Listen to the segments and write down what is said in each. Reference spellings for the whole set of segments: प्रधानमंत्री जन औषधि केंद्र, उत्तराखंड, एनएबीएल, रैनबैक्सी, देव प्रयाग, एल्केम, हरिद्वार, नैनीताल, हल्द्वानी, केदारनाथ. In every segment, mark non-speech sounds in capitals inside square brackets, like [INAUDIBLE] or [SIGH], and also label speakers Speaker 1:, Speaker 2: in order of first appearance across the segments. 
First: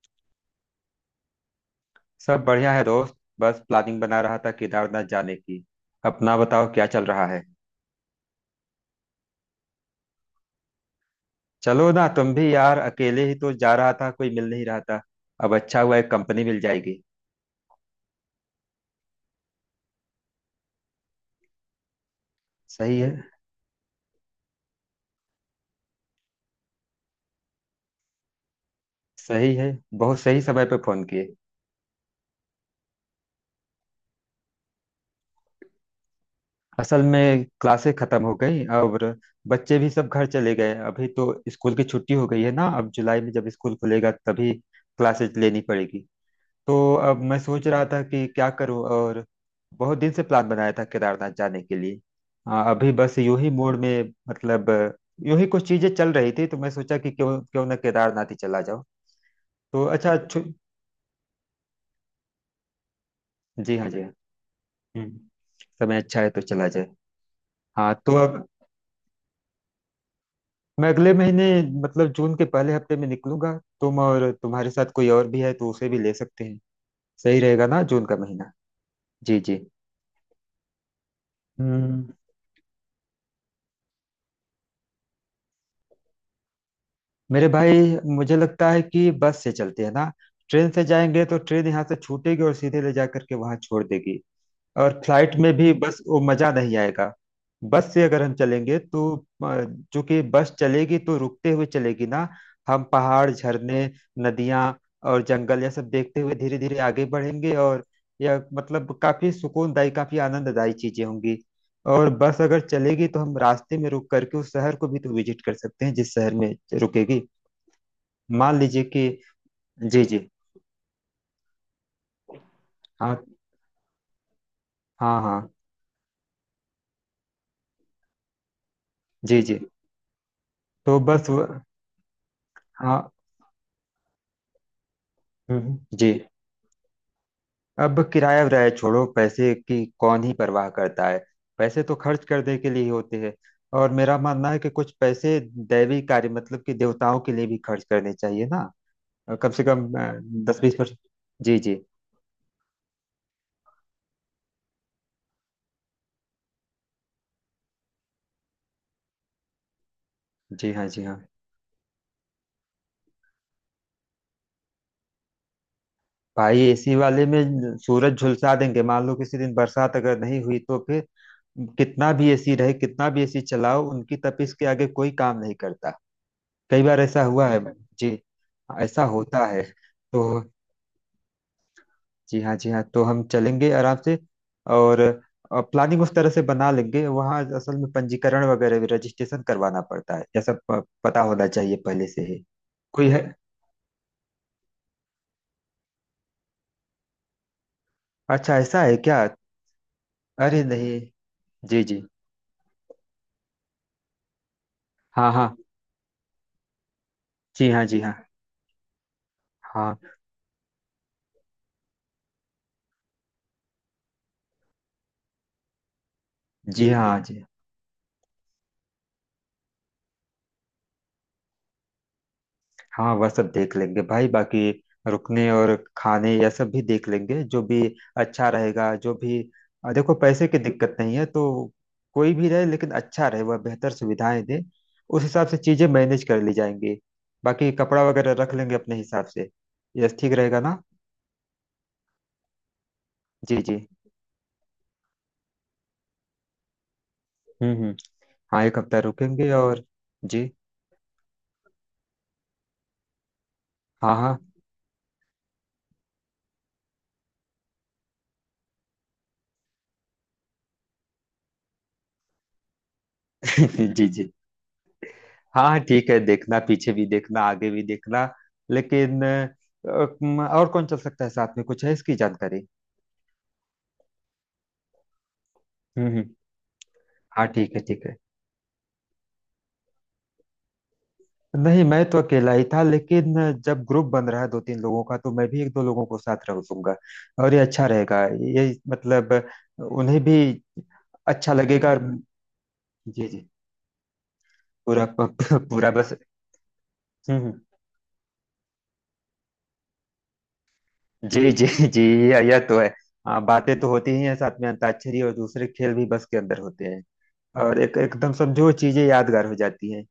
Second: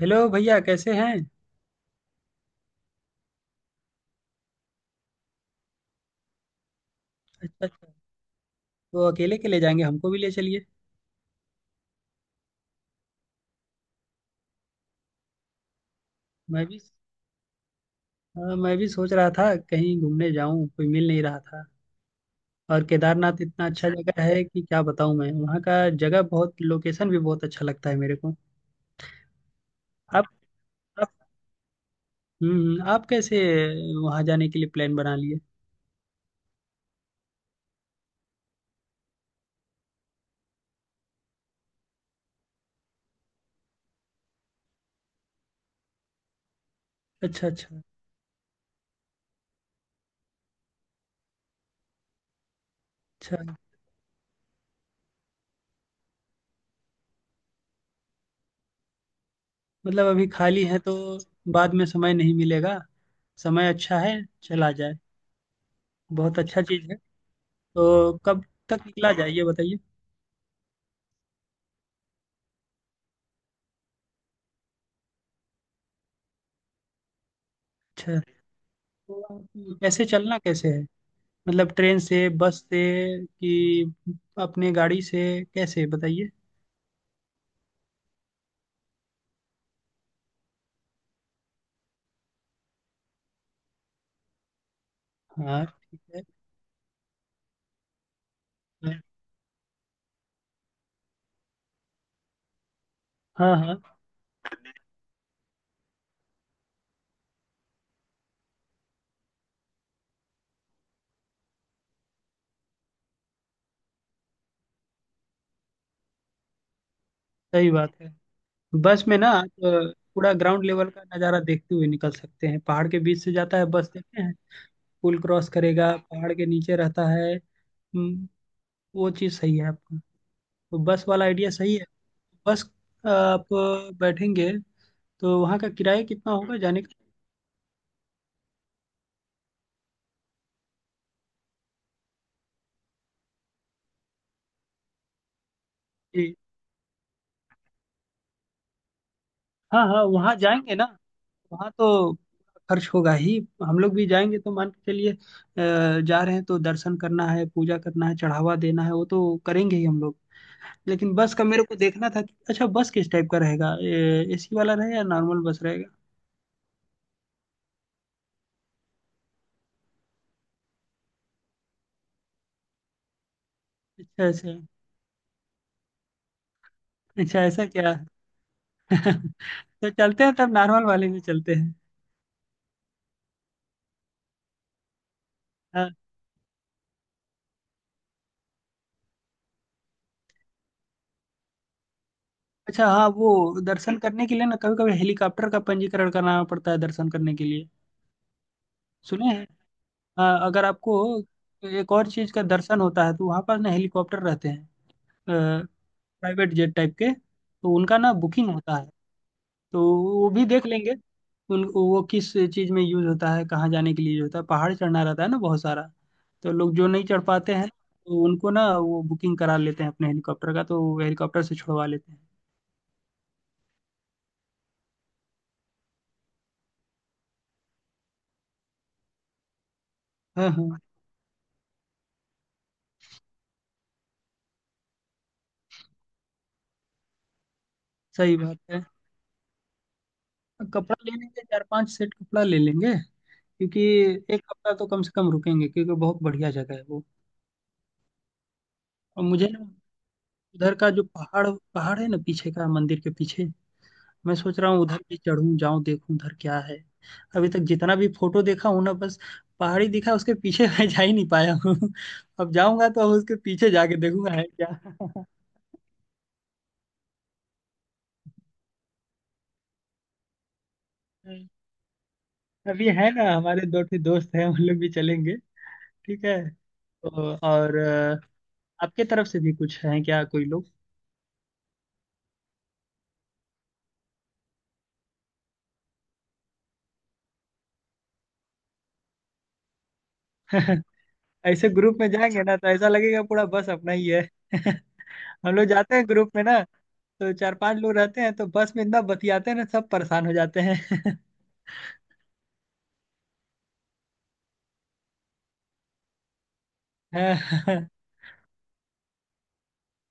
Speaker 1: Hello भैया, कैसे हैं।
Speaker 2: सब बढ़िया है दोस्त। बस प्लानिंग बना रहा था केदारनाथ जाने की। अपना बताओ क्या चल रहा है।
Speaker 1: अच्छा, अच्छा। तो अकेले के ले जाएंगे? हमको भी ले चलिए।
Speaker 2: चलो ना तुम भी यार, अकेले ही तो जा रहा था, कोई मिल नहीं रहा था। अब अच्छा हुआ, एक कंपनी मिल
Speaker 1: मैं भी।
Speaker 2: जाएगी।
Speaker 1: हाँ, मैं भी सोच रहा था कहीं घूमने जाऊं, कोई मिल नहीं रहा था। और
Speaker 2: सही है।
Speaker 1: केदारनाथ इतना अच्छा जगह है कि क्या बताऊं। मैं, वहाँ का जगह बहुत, लोकेशन भी बहुत अच्छा लगता है मेरे को।
Speaker 2: सही है। बहुत
Speaker 1: आप
Speaker 2: सही समय पे फोन
Speaker 1: आप
Speaker 2: किए।
Speaker 1: हम्म, हम्म। आप कैसे वहाँ जाने के लिए प्लान बना लिए?
Speaker 2: असल में क्लासें खत्म हो गई और बच्चे भी सब घर चले गए। अभी तो स्कूल की छुट्टी हो गई है ना। अब जुलाई में जब स्कूल खुलेगा तभी क्लासेज लेनी पड़ेगी। तो अब मैं
Speaker 1: अच्छा,
Speaker 2: सोच
Speaker 1: अच्छा,
Speaker 2: रहा था कि क्या करूं और बहुत दिन से प्लान बनाया था केदारनाथ जाने के लिए। हाँ, अभी बस यूं ही
Speaker 1: अच्छा।
Speaker 2: मूड में, मतलब यूं ही कुछ चीजें चल रही थी तो मैं सोचा कि क्यों क्यों ना केदारनाथ ही चला जाओ। तो
Speaker 1: मतलब
Speaker 2: अच्छा
Speaker 1: अभी खाली है तो बाद में समय नहीं मिलेगा। समय
Speaker 2: जी हाँ,
Speaker 1: अच्छा
Speaker 2: जी हाँ।
Speaker 1: है। चला जाए।
Speaker 2: हम्म, समय अच्छा है
Speaker 1: बहुत
Speaker 2: तो
Speaker 1: अच्छा
Speaker 2: चला जाए।
Speaker 1: चीज़ है।
Speaker 2: हाँ तो
Speaker 1: तो
Speaker 2: अब
Speaker 1: कब तक निकला जाए ये बताइए।
Speaker 2: मैं अगले महीने, मतलब जून के पहले हफ्ते में निकलूंगा। तुम और तुम्हारे साथ कोई और भी है तो उसे भी ले सकते हैं। सही रहेगा ना जून का
Speaker 1: अच्छा।
Speaker 2: महीना। जी जी।
Speaker 1: कैसे चलना कैसे है? मतलब ट्रेन
Speaker 2: हम्म।
Speaker 1: से, बस से, कि अपने गाड़ी से, कैसे बताइए।
Speaker 2: मेरे भाई, मुझे लगता है कि बस से चलते हैं ना। ट्रेन से जाएंगे तो ट्रेन यहाँ से छूटेगी और सीधे ले जा करके वहां छोड़ देगी। और फ्लाइट में
Speaker 1: हाँ
Speaker 2: भी बस वो
Speaker 1: ठीक
Speaker 2: मजा नहीं आएगा। बस से अगर हम चलेंगे
Speaker 1: है।
Speaker 2: तो अ, चूंकि बस चलेगी तो रुकते हुए चलेगी ना। हम पहाड़,
Speaker 1: हाँ,
Speaker 2: झरने,
Speaker 1: हाँ,
Speaker 2: नदियां और जंगल यह सब देखते हुए धीरे धीरे आगे बढ़ेंगे। और यह मतलब काफी सुकूनदायी, काफी आनंददायी चीजें होंगी। और बस अगर चलेगी तो हम रास्ते में रुक करके उस शहर को भी तो विजिट कर सकते हैं, जिस शहर में रुकेगी।
Speaker 1: सही बात है।
Speaker 2: मान लीजिए
Speaker 1: बस
Speaker 2: कि
Speaker 1: में ना, आप
Speaker 2: जी जी।
Speaker 1: पूरा ग्राउंड लेवल का नज़ारा देखते हुए निकल सकते हैं। पहाड़ के बीच
Speaker 2: हाँ
Speaker 1: से जाता है बस, देखते हैं। पुल
Speaker 2: हाँ। हाँ
Speaker 1: क्रॉस करेगा, पहाड़ के नीचे रहता है। हम्म, वो चीज़
Speaker 2: जी
Speaker 1: सही
Speaker 2: जी।
Speaker 1: है आपका। तो
Speaker 2: तो
Speaker 1: बस वाला
Speaker 2: बस
Speaker 1: आइडिया सही है। बस
Speaker 2: हाँ।
Speaker 1: आप बैठेंगे। तो वहाँ का किराया
Speaker 2: जी।
Speaker 1: कितना होगा जाने का?
Speaker 2: अब किराया विराया छोड़ो, पैसे की कौन ही परवाह करता है। पैसे तो खर्च करने के लिए ही होते हैं। और मेरा मानना है कि कुछ पैसे दैवी कार्य,
Speaker 1: जी।
Speaker 2: मतलब कि देवताओं के लिए भी खर्च करने चाहिए ना। कम से
Speaker 1: हाँ,
Speaker 2: कम
Speaker 1: हाँ, वहाँ
Speaker 2: दस बीस
Speaker 1: जाएंगे ना।
Speaker 2: परसेंट जी
Speaker 1: वहाँ
Speaker 2: जी।
Speaker 1: तो खर्च होगा ही। हम लोग भी जाएंगे तो मान के चलिए जा रहे हैं तो दर्शन करना है, पूजा करना है, चढ़ावा देना है। वो तो करेंगे ही हम लोग।
Speaker 2: जी हाँ, जी
Speaker 1: लेकिन
Speaker 2: हाँ।
Speaker 1: बस का मेरे को देखना था कि अच्छा बस किस टाइप का रहेगा। एसी वाला रहेगा या नॉर्मल बस रहेगा?
Speaker 2: भाई, एसी वाले में सूरज झुलसा देंगे। मान लो किसी दिन बरसात अगर नहीं हुई तो फिर कितना भी एसी रहे, कितना भी एसी चलाओ, उनकी
Speaker 1: अच्छा,
Speaker 2: तपिश
Speaker 1: ऐसे?
Speaker 2: के आगे कोई काम नहीं करता। कई बार ऐसा
Speaker 1: अच्छा,
Speaker 2: हुआ है।
Speaker 1: ऐसा क्या।
Speaker 2: जी।
Speaker 1: [LAUGHS]
Speaker 2: ऐसा होता है।
Speaker 1: तो चलते
Speaker 2: तो
Speaker 1: हैं, तब नॉर्मल वाले में चलते हैं।
Speaker 2: जी हाँ, जी हाँ, तो हम चलेंगे आराम से। और
Speaker 1: हाँ।
Speaker 2: प्लानिंग उस तरह से बना लेंगे। वहाँ असल में पंजीकरण वगैरह भी, रजिस्ट्रेशन करवाना पड़ता है, यह सब पता होना चाहिए पहले से ही।
Speaker 1: अच्छा,
Speaker 2: कोई
Speaker 1: हाँ,
Speaker 2: है।
Speaker 1: वो दर्शन करने के लिए ना, कभी कभी हेलीकॉप्टर का पंजीकरण कराना पड़ता है दर्शन करने के लिए।
Speaker 2: अच्छा ऐसा है क्या।
Speaker 1: सुने हैं।
Speaker 2: अरे
Speaker 1: अगर
Speaker 2: नहीं।
Speaker 1: आपको
Speaker 2: जी
Speaker 1: एक
Speaker 2: जी।
Speaker 1: और चीज का दर्शन होता है तो वहाँ पर ना हेलीकॉप्टर रहते हैं।
Speaker 2: हाँ हाँ।
Speaker 1: प्राइवेट जेट टाइप के,
Speaker 2: जी
Speaker 1: तो
Speaker 2: हाँ,
Speaker 1: उनका
Speaker 2: जी हाँ।
Speaker 1: ना बुकिंग होता है। तो
Speaker 2: हाँ।
Speaker 1: वो भी देख लेंगे। उन, वो किस चीज में यूज होता है, कहाँ जाने के लिए यूज होता है। पहाड़ चढ़ना रहता है ना बहुत सारा। तो लोग जो
Speaker 2: जी
Speaker 1: नहीं
Speaker 2: हाँ,
Speaker 1: चढ़
Speaker 2: जी
Speaker 1: पाते हैं तो उनको ना वो बुकिंग करा लेते हैं अपने हेलीकॉप्टर का, तो वो हेलीकॉप्टर से छुड़वा लेते हैं।
Speaker 2: हाँ। वह सब देख लेंगे भाई। बाकी रुकने और खाने यह सब भी देख लेंगे, जो भी अच्छा रहेगा जो भी। देखो पैसे
Speaker 1: हाँ,
Speaker 2: की
Speaker 1: हाँ,
Speaker 2: दिक्कत नहीं है, तो कोई भी रहे लेकिन अच्छा रहे, वह बेहतर सुविधाएं दे। उस हिसाब से चीजें मैनेज कर ली जाएंगी। बाकी कपड़ा वगैरह
Speaker 1: सही
Speaker 2: रख
Speaker 1: बात
Speaker 2: लेंगे
Speaker 1: है।
Speaker 2: अपने हिसाब से। यह ठीक रहेगा ना।
Speaker 1: कपड़ा ले लेंगे, चार पांच सेट कपड़ा ले लेंगे,
Speaker 2: जी जी।
Speaker 1: क्योंकि एक हफ्ता तो कम से कम रुकेंगे, क्योंकि बहुत बढ़िया जगह है वो।
Speaker 2: हम्म। हाँ, एक हफ्ता
Speaker 1: और मुझे
Speaker 2: रुकेंगे
Speaker 1: ना,
Speaker 2: और जी
Speaker 1: उधर का जो पहाड़, पहाड़ है ना पीछे का, मंदिर के पीछे।
Speaker 2: हाँ,
Speaker 1: मैं
Speaker 2: हाँ।
Speaker 1: सोच रहा हूँ उधर भी चढ़ूं, जाऊं, देखूं उधर क्या है। अभी तक जितना भी फोटो देखा हूं ना, बस पहाड़ी दिखा, उसके पीछे मैं जा ही नहीं पाया हूँ। [LAUGHS] अब जाऊंगा तो उसके पीछे
Speaker 2: [LAUGHS]
Speaker 1: जाके
Speaker 2: जी जी।
Speaker 1: देखूंगा है क्या।
Speaker 2: हाँ हाँ, ठीक है, देखना पीछे भी, देखना आगे भी देखना। लेकिन और कौन चल सकता है साथ में,
Speaker 1: [LAUGHS]
Speaker 2: कुछ है इसकी जानकारी।
Speaker 1: अभी है ना, हमारे दो ठे दोस्त हैं, उन लोग भी चलेंगे। ठीक
Speaker 2: हम्म।
Speaker 1: है। तो
Speaker 2: हाँ ठीक
Speaker 1: और
Speaker 2: है, ठीक है।
Speaker 1: आपके तरफ से भी कुछ है क्या? कोई लोग?
Speaker 2: नहीं, मैं तो अकेला ही था लेकिन जब ग्रुप बन रहा है दो तीन लोगों का तो मैं भी एक दो लोगों को साथ रख दूंगा। और ये अच्छा रहेगा, ये मतलब उन्हें भी
Speaker 1: [LAUGHS]
Speaker 2: अच्छा
Speaker 1: ऐसे
Speaker 2: लगेगा।
Speaker 1: ग्रुप
Speaker 2: और
Speaker 1: में जाएंगे ना तो ऐसा लगेगा
Speaker 2: जी
Speaker 1: पूरा
Speaker 2: जी।
Speaker 1: बस अपना ही है। [LAUGHS]
Speaker 2: पूरा,
Speaker 1: हम लोग
Speaker 2: पूरा
Speaker 1: जाते हैं
Speaker 2: बस।
Speaker 1: ग्रुप में ना, तो
Speaker 2: हम्म
Speaker 1: चार
Speaker 2: हम्म।
Speaker 1: पांच लोग रहते हैं तो बस में इतना बतियाते हैं ना, सब परेशान हो जाते हैं। [LAUGHS]
Speaker 2: जी जी। जी। यह तो है। हाँ, बातें तो होती ही हैं साथ में। अंताक्षरी और दूसरे खेल भी बस के अंदर होते हैं। और
Speaker 1: हाँ।
Speaker 2: एक एकदम सब जो चीजें यादगार हो जाती हैं।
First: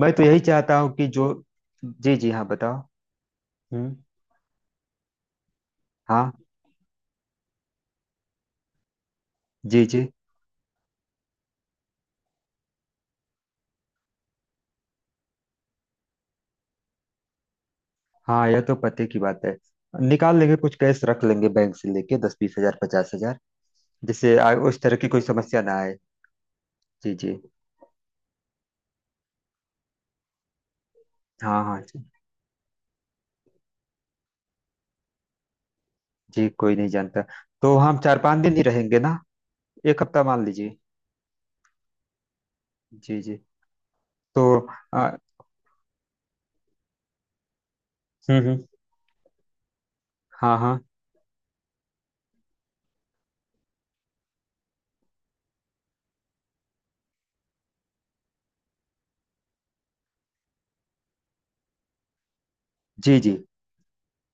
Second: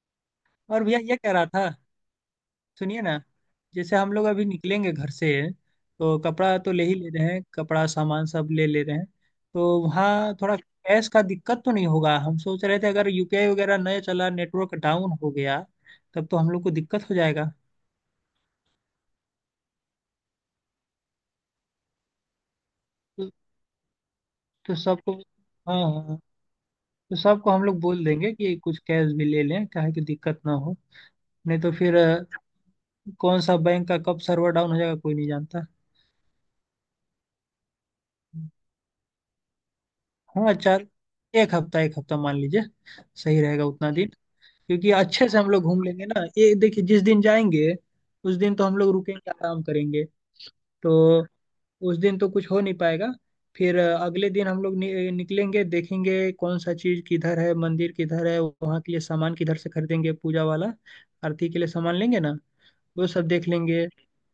Speaker 2: मैं तो यही चाहता
Speaker 1: और
Speaker 2: हूँ
Speaker 1: भैया,
Speaker 2: कि
Speaker 1: ये
Speaker 2: जो
Speaker 1: कह रहा था,
Speaker 2: जी जी, हाँ बताओ।
Speaker 1: सुनिए ना।
Speaker 2: हम्म।
Speaker 1: जैसे हम लोग अभी निकलेंगे घर से, तो
Speaker 2: हाँ
Speaker 1: कपड़ा तो ले ही ले रहे हैं, कपड़ा सामान सब ले ले रहे हैं। तो
Speaker 2: जी जी।
Speaker 1: वहाँ थोड़ा कैश का दिक्कत तो नहीं होगा, हम सोच रहे थे अगर यूपीआई वगैरह नहीं चला, नेटवर्क डाउन हो गया, तब तो हम लोग को दिक्कत हो जाएगा।
Speaker 2: हाँ यह तो पते की बात है। निकाल लेंगे कुछ कैश, रख लेंगे बैंक से लेके 10-20 हजार, पचास
Speaker 1: तो,
Speaker 2: हजार जिससे
Speaker 1: तो
Speaker 2: उस तरह की
Speaker 1: सबको
Speaker 2: कोई समस्या ना
Speaker 1: हाँ
Speaker 2: आए।
Speaker 1: हाँ, हाँ,
Speaker 2: जी
Speaker 1: तो
Speaker 2: जी।
Speaker 1: सबको हम लोग बोल देंगे कि कुछ कैश भी ले लें काहे कि दिक्कत ना हो। नहीं
Speaker 2: हाँ
Speaker 1: तो
Speaker 2: हाँ।
Speaker 1: फिर
Speaker 2: जी
Speaker 1: कौन सा बैंक का कब सर्वर डाउन हो जाएगा कोई नहीं जानता।
Speaker 2: जी। कोई नहीं जानता। तो हम 4-5 दिन ही रहेंगे ना। एक हफ्ता मान
Speaker 1: हाँ
Speaker 2: लीजिए।
Speaker 1: चार एक हफ्ता, एक हफ्ता मान लीजिए।
Speaker 2: जी जी।
Speaker 1: सही रहेगा उतना दिन।
Speaker 2: तो
Speaker 1: क्योंकि
Speaker 2: आ,
Speaker 1: अच्छे से हम लोग घूम लेंगे ना। ये देखिए, जिस दिन जाएंगे उस दिन
Speaker 2: हम्म।
Speaker 1: तो हम लोग रुकेंगे, आराम करेंगे।
Speaker 2: हाँ हाँ।
Speaker 1: तो उस दिन तो कुछ हो नहीं पाएगा। फिर अगले दिन हम लोग निकलेंगे, देखेंगे कौन सा चीज किधर है, मंदिर किधर है, वहाँ के लिए सामान किधर से खरीदेंगे पूजा वाला। आरती के लिए सामान लेंगे ना, वो
Speaker 2: जी
Speaker 1: सब
Speaker 2: जी।
Speaker 1: देख लेंगे।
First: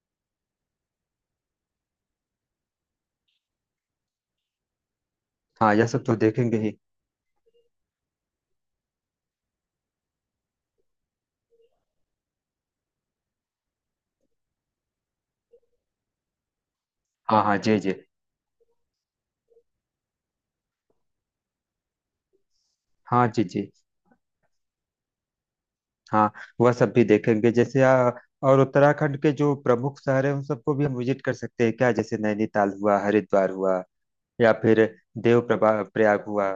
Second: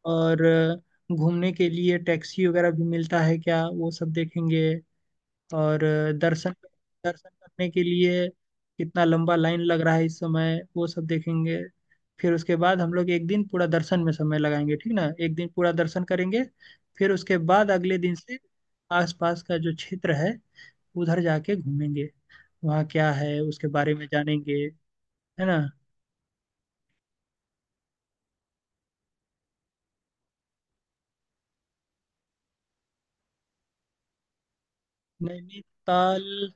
Speaker 1: और घूमने के लिए टैक्सी वगैरह भी मिलता है क्या, वो सब देखेंगे।
Speaker 2: हाँ,
Speaker 1: और
Speaker 2: यह सब तो
Speaker 1: दर्शन
Speaker 2: देखेंगे ही।
Speaker 1: दर्शन करने के लिए कितना लंबा लाइन लग रहा है इस समय, वो सब देखेंगे। फिर उसके बाद हम लोग एक दिन पूरा दर्शन में समय लगाएंगे, ठीक ना, एक दिन पूरा दर्शन करेंगे। फिर उसके
Speaker 2: हाँ हाँ,
Speaker 1: बाद
Speaker 2: जी जी।
Speaker 1: अगले दिन से आसपास का जो क्षेत्र है, उधर जाके घूमेंगे। वहाँ क्या
Speaker 2: हाँ
Speaker 1: है
Speaker 2: जी
Speaker 1: उसके
Speaker 2: जी।
Speaker 1: बारे में जानेंगे, है ना।
Speaker 2: हाँ, वह सब भी देखेंगे जैसे और उत्तराखंड के जो प्रमुख शहर हैं उन सबको भी हम विजिट कर सकते हैं क्या। जैसे नैनीताल हुआ, हरिद्वार हुआ, या फिर देव प्रभा
Speaker 1: नैनीताल।
Speaker 2: प्रयाग हुआ।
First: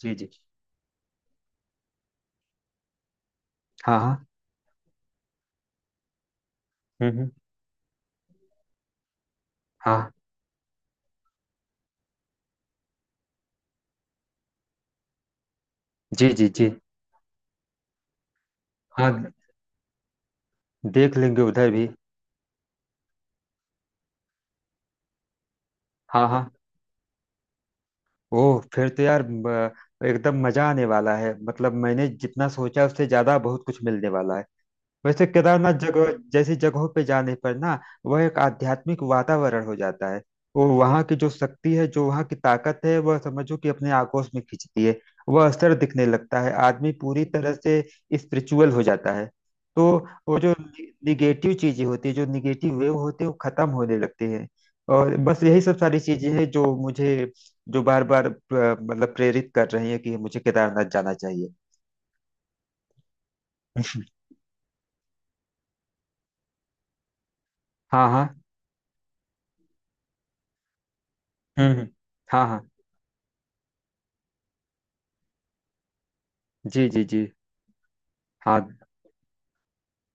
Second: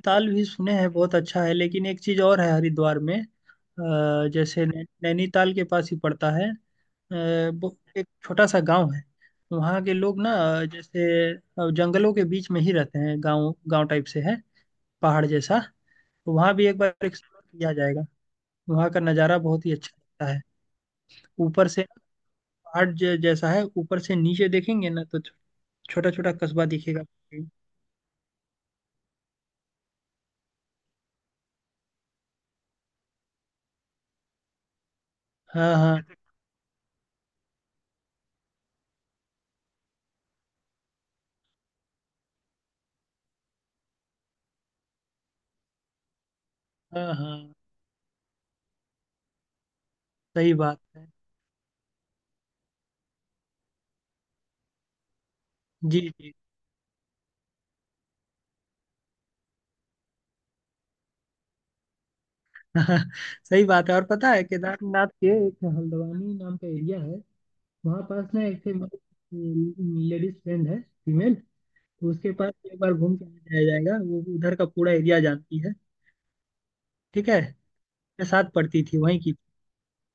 Speaker 2: जी जी।
Speaker 1: भी सुने हैं बहुत अच्छा है। लेकिन एक चीज और है हरिद्वार में,
Speaker 2: हाँ हाँ।
Speaker 1: जैसे नैनीताल के पास ही पड़ता है।
Speaker 2: हम्म हम्म,
Speaker 1: वो एक छोटा सा गांव है। वहाँ के
Speaker 2: हाँ
Speaker 1: लोग ना जैसे जंगलों के बीच में ही रहते हैं, गांव गांव टाइप से है, पहाड़ जैसा।
Speaker 2: जी
Speaker 1: तो
Speaker 2: जी
Speaker 1: वहाँ भी
Speaker 2: जी।
Speaker 1: एक बार एक्सप्लोर किया जाएगा। वहाँ का
Speaker 2: हाँ
Speaker 1: नज़ारा बहुत ही अच्छा लगता है।
Speaker 2: देख लेंगे
Speaker 1: ऊपर
Speaker 2: उधर
Speaker 1: से
Speaker 2: भी।
Speaker 1: ना, पहाड़ जैसा है, ऊपर से नीचे देखेंगे ना तो छोटा
Speaker 2: हाँ
Speaker 1: छोटा
Speaker 2: हाँ।
Speaker 1: कस्बा दिखेगा।
Speaker 2: ओह फिर तो यार, एकदम मजा आने वाला है, मतलब मैंने जितना सोचा उससे ज्यादा बहुत कुछ मिलने वाला है। वैसे
Speaker 1: हाँ,
Speaker 2: केदारनाथ
Speaker 1: हाँ,
Speaker 2: जगह जैसी जगहों पे जाने पर ना, वह एक आध्यात्मिक वातावरण हो जाता है। वो वहाँ की जो शक्ति है, जो वहाँ की ताकत है, वह समझो कि अपने आगोश में खींचती है। वह असर दिखने लगता है, आदमी
Speaker 1: हाँ,
Speaker 2: पूरी
Speaker 1: हाँ,
Speaker 2: तरह से स्पिरिचुअल हो जाता है। तो वो जो
Speaker 1: सही बात है।
Speaker 2: निगेटिव चीजें होती है, जो निगेटिव वेव होते हैं वो खत्म होने लगते हैं। और बस यही सब सारी
Speaker 1: जी,
Speaker 2: चीजें
Speaker 1: जी।
Speaker 2: हैं जो मुझे, जो बार बार, मतलब प्रेरित कर रही है कि मुझे केदारनाथ जाना चाहिए।
Speaker 1: [LAUGHS] हाँ, सही बात है। और पता है केदारनाथ के एक हल्द्वानी नाम का एरिया है, वहाँ
Speaker 2: हाँ हाँ।
Speaker 1: पास ना एक लेडीज फ्रेंड है, फीमेल।
Speaker 2: हम्म हम्म,
Speaker 1: तो उसके
Speaker 2: हाँ
Speaker 1: पास
Speaker 2: हाँ।
Speaker 1: एक बार घूम के आ जाया जाएगा, वो उधर का पूरा एरिया जानती है।
Speaker 2: जी जी जी।
Speaker 1: ठीक है। मेरे साथ
Speaker 2: हाँ
Speaker 1: पढ़ती थी, वहीं की।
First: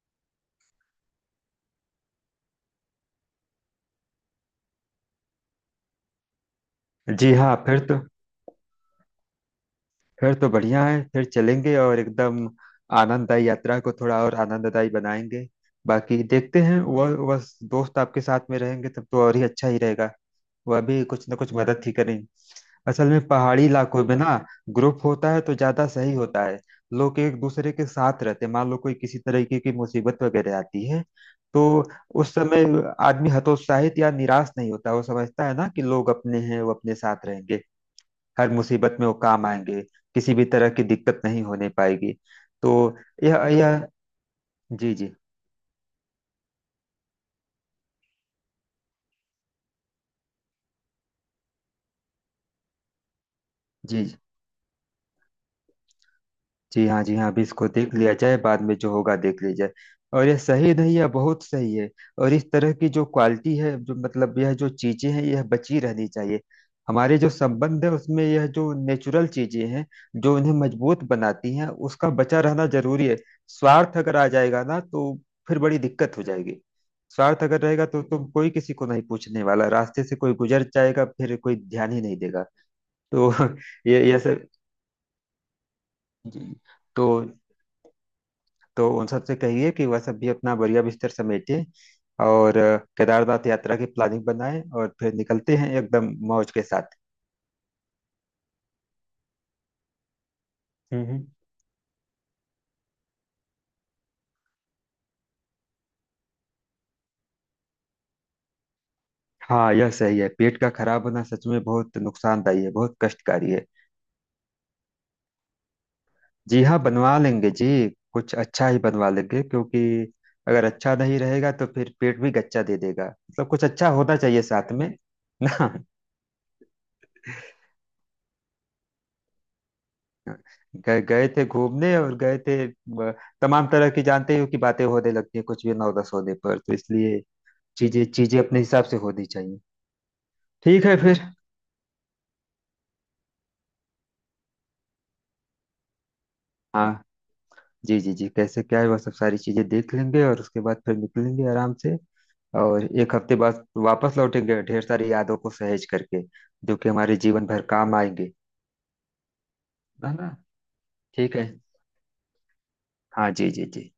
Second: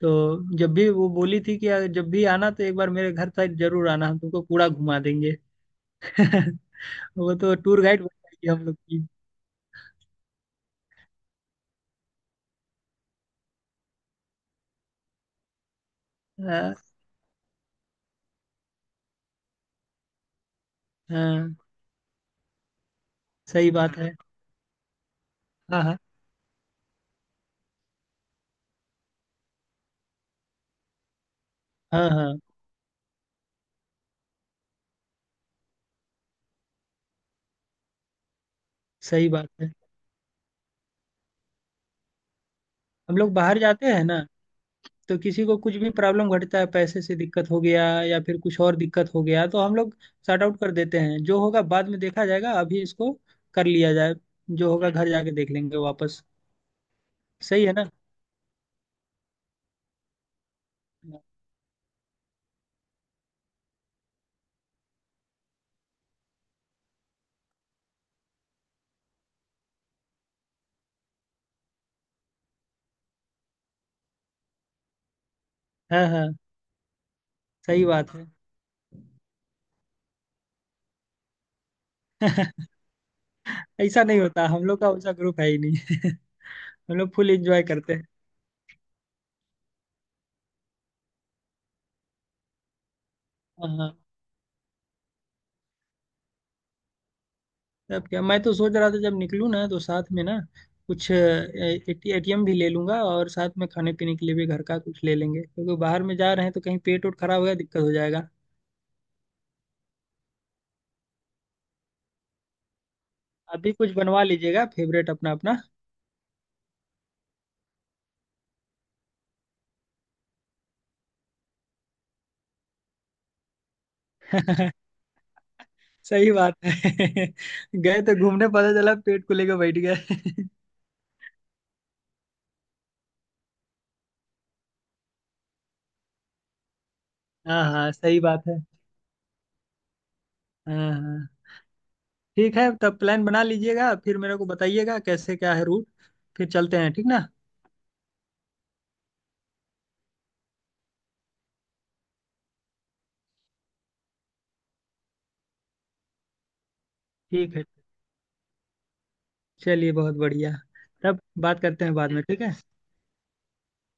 Speaker 1: तो जब भी वो बोली थी कि अगर जब भी आना तो एक बार मेरे घर तक जरूर आना, हम तुमको पूरा घुमा देंगे। [LAUGHS]
Speaker 2: जी
Speaker 1: वो तो
Speaker 2: हाँ, फिर
Speaker 1: टूर
Speaker 2: तो,
Speaker 1: गाइड बन जाएगी हम लोग की।
Speaker 2: फिर तो बढ़िया है, फिर चलेंगे और एकदम आनंददायी यात्रा को थोड़ा और आनंददायी बनाएंगे। बाकी देखते
Speaker 1: हाँ,
Speaker 2: हैं, वह दोस्त आपके साथ में रहेंगे तब तो और ही अच्छा ही रहेगा। वह भी कुछ ना कुछ
Speaker 1: हाँ,
Speaker 2: मदद ही करेंगे। असल में पहाड़ी
Speaker 1: सही बात
Speaker 2: इलाकों
Speaker 1: है।
Speaker 2: में ना, ग्रुप होता है तो
Speaker 1: हाँ,
Speaker 2: ज्यादा
Speaker 1: हाँ,
Speaker 2: सही होता है। लोग एक दूसरे के साथ रहते हैं। मान लो कोई किसी तरीके की मुसीबत वगैरह आती है तो
Speaker 1: हाँ,
Speaker 2: उस
Speaker 1: हाँ,
Speaker 2: समय आदमी हतोत्साहित या निराश नहीं होता। वो समझता है ना कि लोग अपने हैं, वो अपने साथ रहेंगे, हर मुसीबत में वो
Speaker 1: सही
Speaker 2: काम
Speaker 1: बात है।
Speaker 2: आएंगे। किसी भी तरह की दिक्कत नहीं होने पाएगी। तो
Speaker 1: हम लोग
Speaker 2: यह
Speaker 1: बाहर जाते
Speaker 2: यह
Speaker 1: हैं ना,
Speaker 2: जी जी।
Speaker 1: तो किसी को कुछ भी प्रॉब्लम घटता है, पैसे से दिक्कत हो गया या फिर कुछ और दिक्कत हो गया, तो हम लोग सॉर्ट आउट कर देते हैं। जो होगा बाद में देखा जाएगा, अभी इसको कर लिया
Speaker 2: जी
Speaker 1: जाए।
Speaker 2: जी।
Speaker 1: जो होगा घर जाके देख लेंगे वापस।
Speaker 2: जी हाँ, जी हाँ, अभी
Speaker 1: सही
Speaker 2: इसको
Speaker 1: है ना?
Speaker 2: देख लिया जाए, बाद में जो होगा देख लिया जाए। और यह सही नहीं है, बहुत सही है। और इस तरह की जो क्वालिटी है, जो मतलब यह जो चीजें हैं यह बची रहनी चाहिए। हमारे जो संबंध है उसमें यह जो नेचुरल चीजें हैं जो उन्हें मजबूत बनाती हैं, उसका बचा रहना जरूरी है। स्वार्थ अगर आ जाएगा ना तो फिर बड़ी
Speaker 1: हाँ,
Speaker 2: दिक्कत हो
Speaker 1: हाँ,
Speaker 2: जाएगी। स्वार्थ अगर रहेगा
Speaker 1: सही
Speaker 2: तो
Speaker 1: बात
Speaker 2: तुम
Speaker 1: है।
Speaker 2: कोई किसी को नहीं पूछने वाला, रास्ते से कोई गुजर जाएगा फिर कोई ध्यान ही नहीं देगा। तो [LAUGHS]
Speaker 1: ऐसा
Speaker 2: ये
Speaker 1: नहीं होता,
Speaker 2: सब।
Speaker 1: हम लोग का वैसा ग्रुप है ही नहीं।
Speaker 2: जी।
Speaker 1: [LAUGHS] हम
Speaker 2: तो
Speaker 1: लोग फुल एंजॉय करते हैं।
Speaker 2: तो उन सबसे कहिए कि वह सब भी अपना बढ़िया बिस्तर समेटे और केदारनाथ
Speaker 1: हाँ,
Speaker 2: यात्रा की
Speaker 1: हाँ।
Speaker 2: प्लानिंग बनाएं और फिर निकलते हैं एकदम मौज के साथ।
Speaker 1: तब क्या, मैं तो सोच रहा था जब निकलूँ ना तो साथ में ना
Speaker 2: हम्म
Speaker 1: कुछ
Speaker 2: हम्म।
Speaker 1: एटीएम भी ले लूंगा, और साथ में खाने पीने के लिए भी घर का कुछ ले लेंगे, क्योंकि बाहर में जा रहे हैं तो कहीं पेट वोट खराब हो गया दिक्कत हो जाएगा।
Speaker 2: हाँ यह सही है, पेट का खराब होना सच में बहुत नुकसानदायी है, बहुत कष्टकारी है।
Speaker 1: अभी कुछ बनवा लीजिएगा, फेवरेट अपना अपना।
Speaker 2: जी हाँ, बनवा लेंगे जी। कुछ अच्छा ही बनवा लेंगे क्योंकि अगर अच्छा नहीं रहेगा तो फिर पेट भी गच्चा दे देगा, मतलब कुछ अच्छा होना चाहिए साथ में
Speaker 1: [LAUGHS]
Speaker 2: ना।
Speaker 1: सही बात है। [LAUGHS] गए तो घूमने, पता चला पेट को लेकर बैठ गए। [LAUGHS]
Speaker 2: गए गए थे घूमने और गए थे तमाम तरह की, जानते ही हो कि बातें होने लगती है कुछ भी, नौ दस होने पर, तो इसलिए
Speaker 1: हाँ, हाँ,
Speaker 2: चीजें
Speaker 1: सही
Speaker 2: चीजें
Speaker 1: बात है।
Speaker 2: अपने हिसाब से होनी चाहिए।
Speaker 1: हाँ,
Speaker 2: ठीक है फिर।
Speaker 1: हाँ, ठीक है। तब प्लान बना लीजिएगा, फिर मेरे को बताइएगा कैसे क्या है रूट। फिर चलते हैं,
Speaker 2: हाँ
Speaker 1: ठीक ना?
Speaker 2: जी जी जी। कैसे क्या है वह सब सारी चीजें देख लेंगे और उसके बाद फिर निकलेंगे आराम से। और एक हफ्ते बाद वापस लौटेंगे ढेर सारी यादों को सहेज करके, जो कि हमारे जीवन
Speaker 1: ठीक
Speaker 2: भर
Speaker 1: है,
Speaker 2: काम आएंगे।
Speaker 1: चलिए,
Speaker 2: है
Speaker 1: बहुत
Speaker 2: ना।
Speaker 1: बढ़िया। तब
Speaker 2: ठीक है।
Speaker 1: बात करते हैं बाद में, ठीक है।
Speaker 2: हाँ जी जी जी।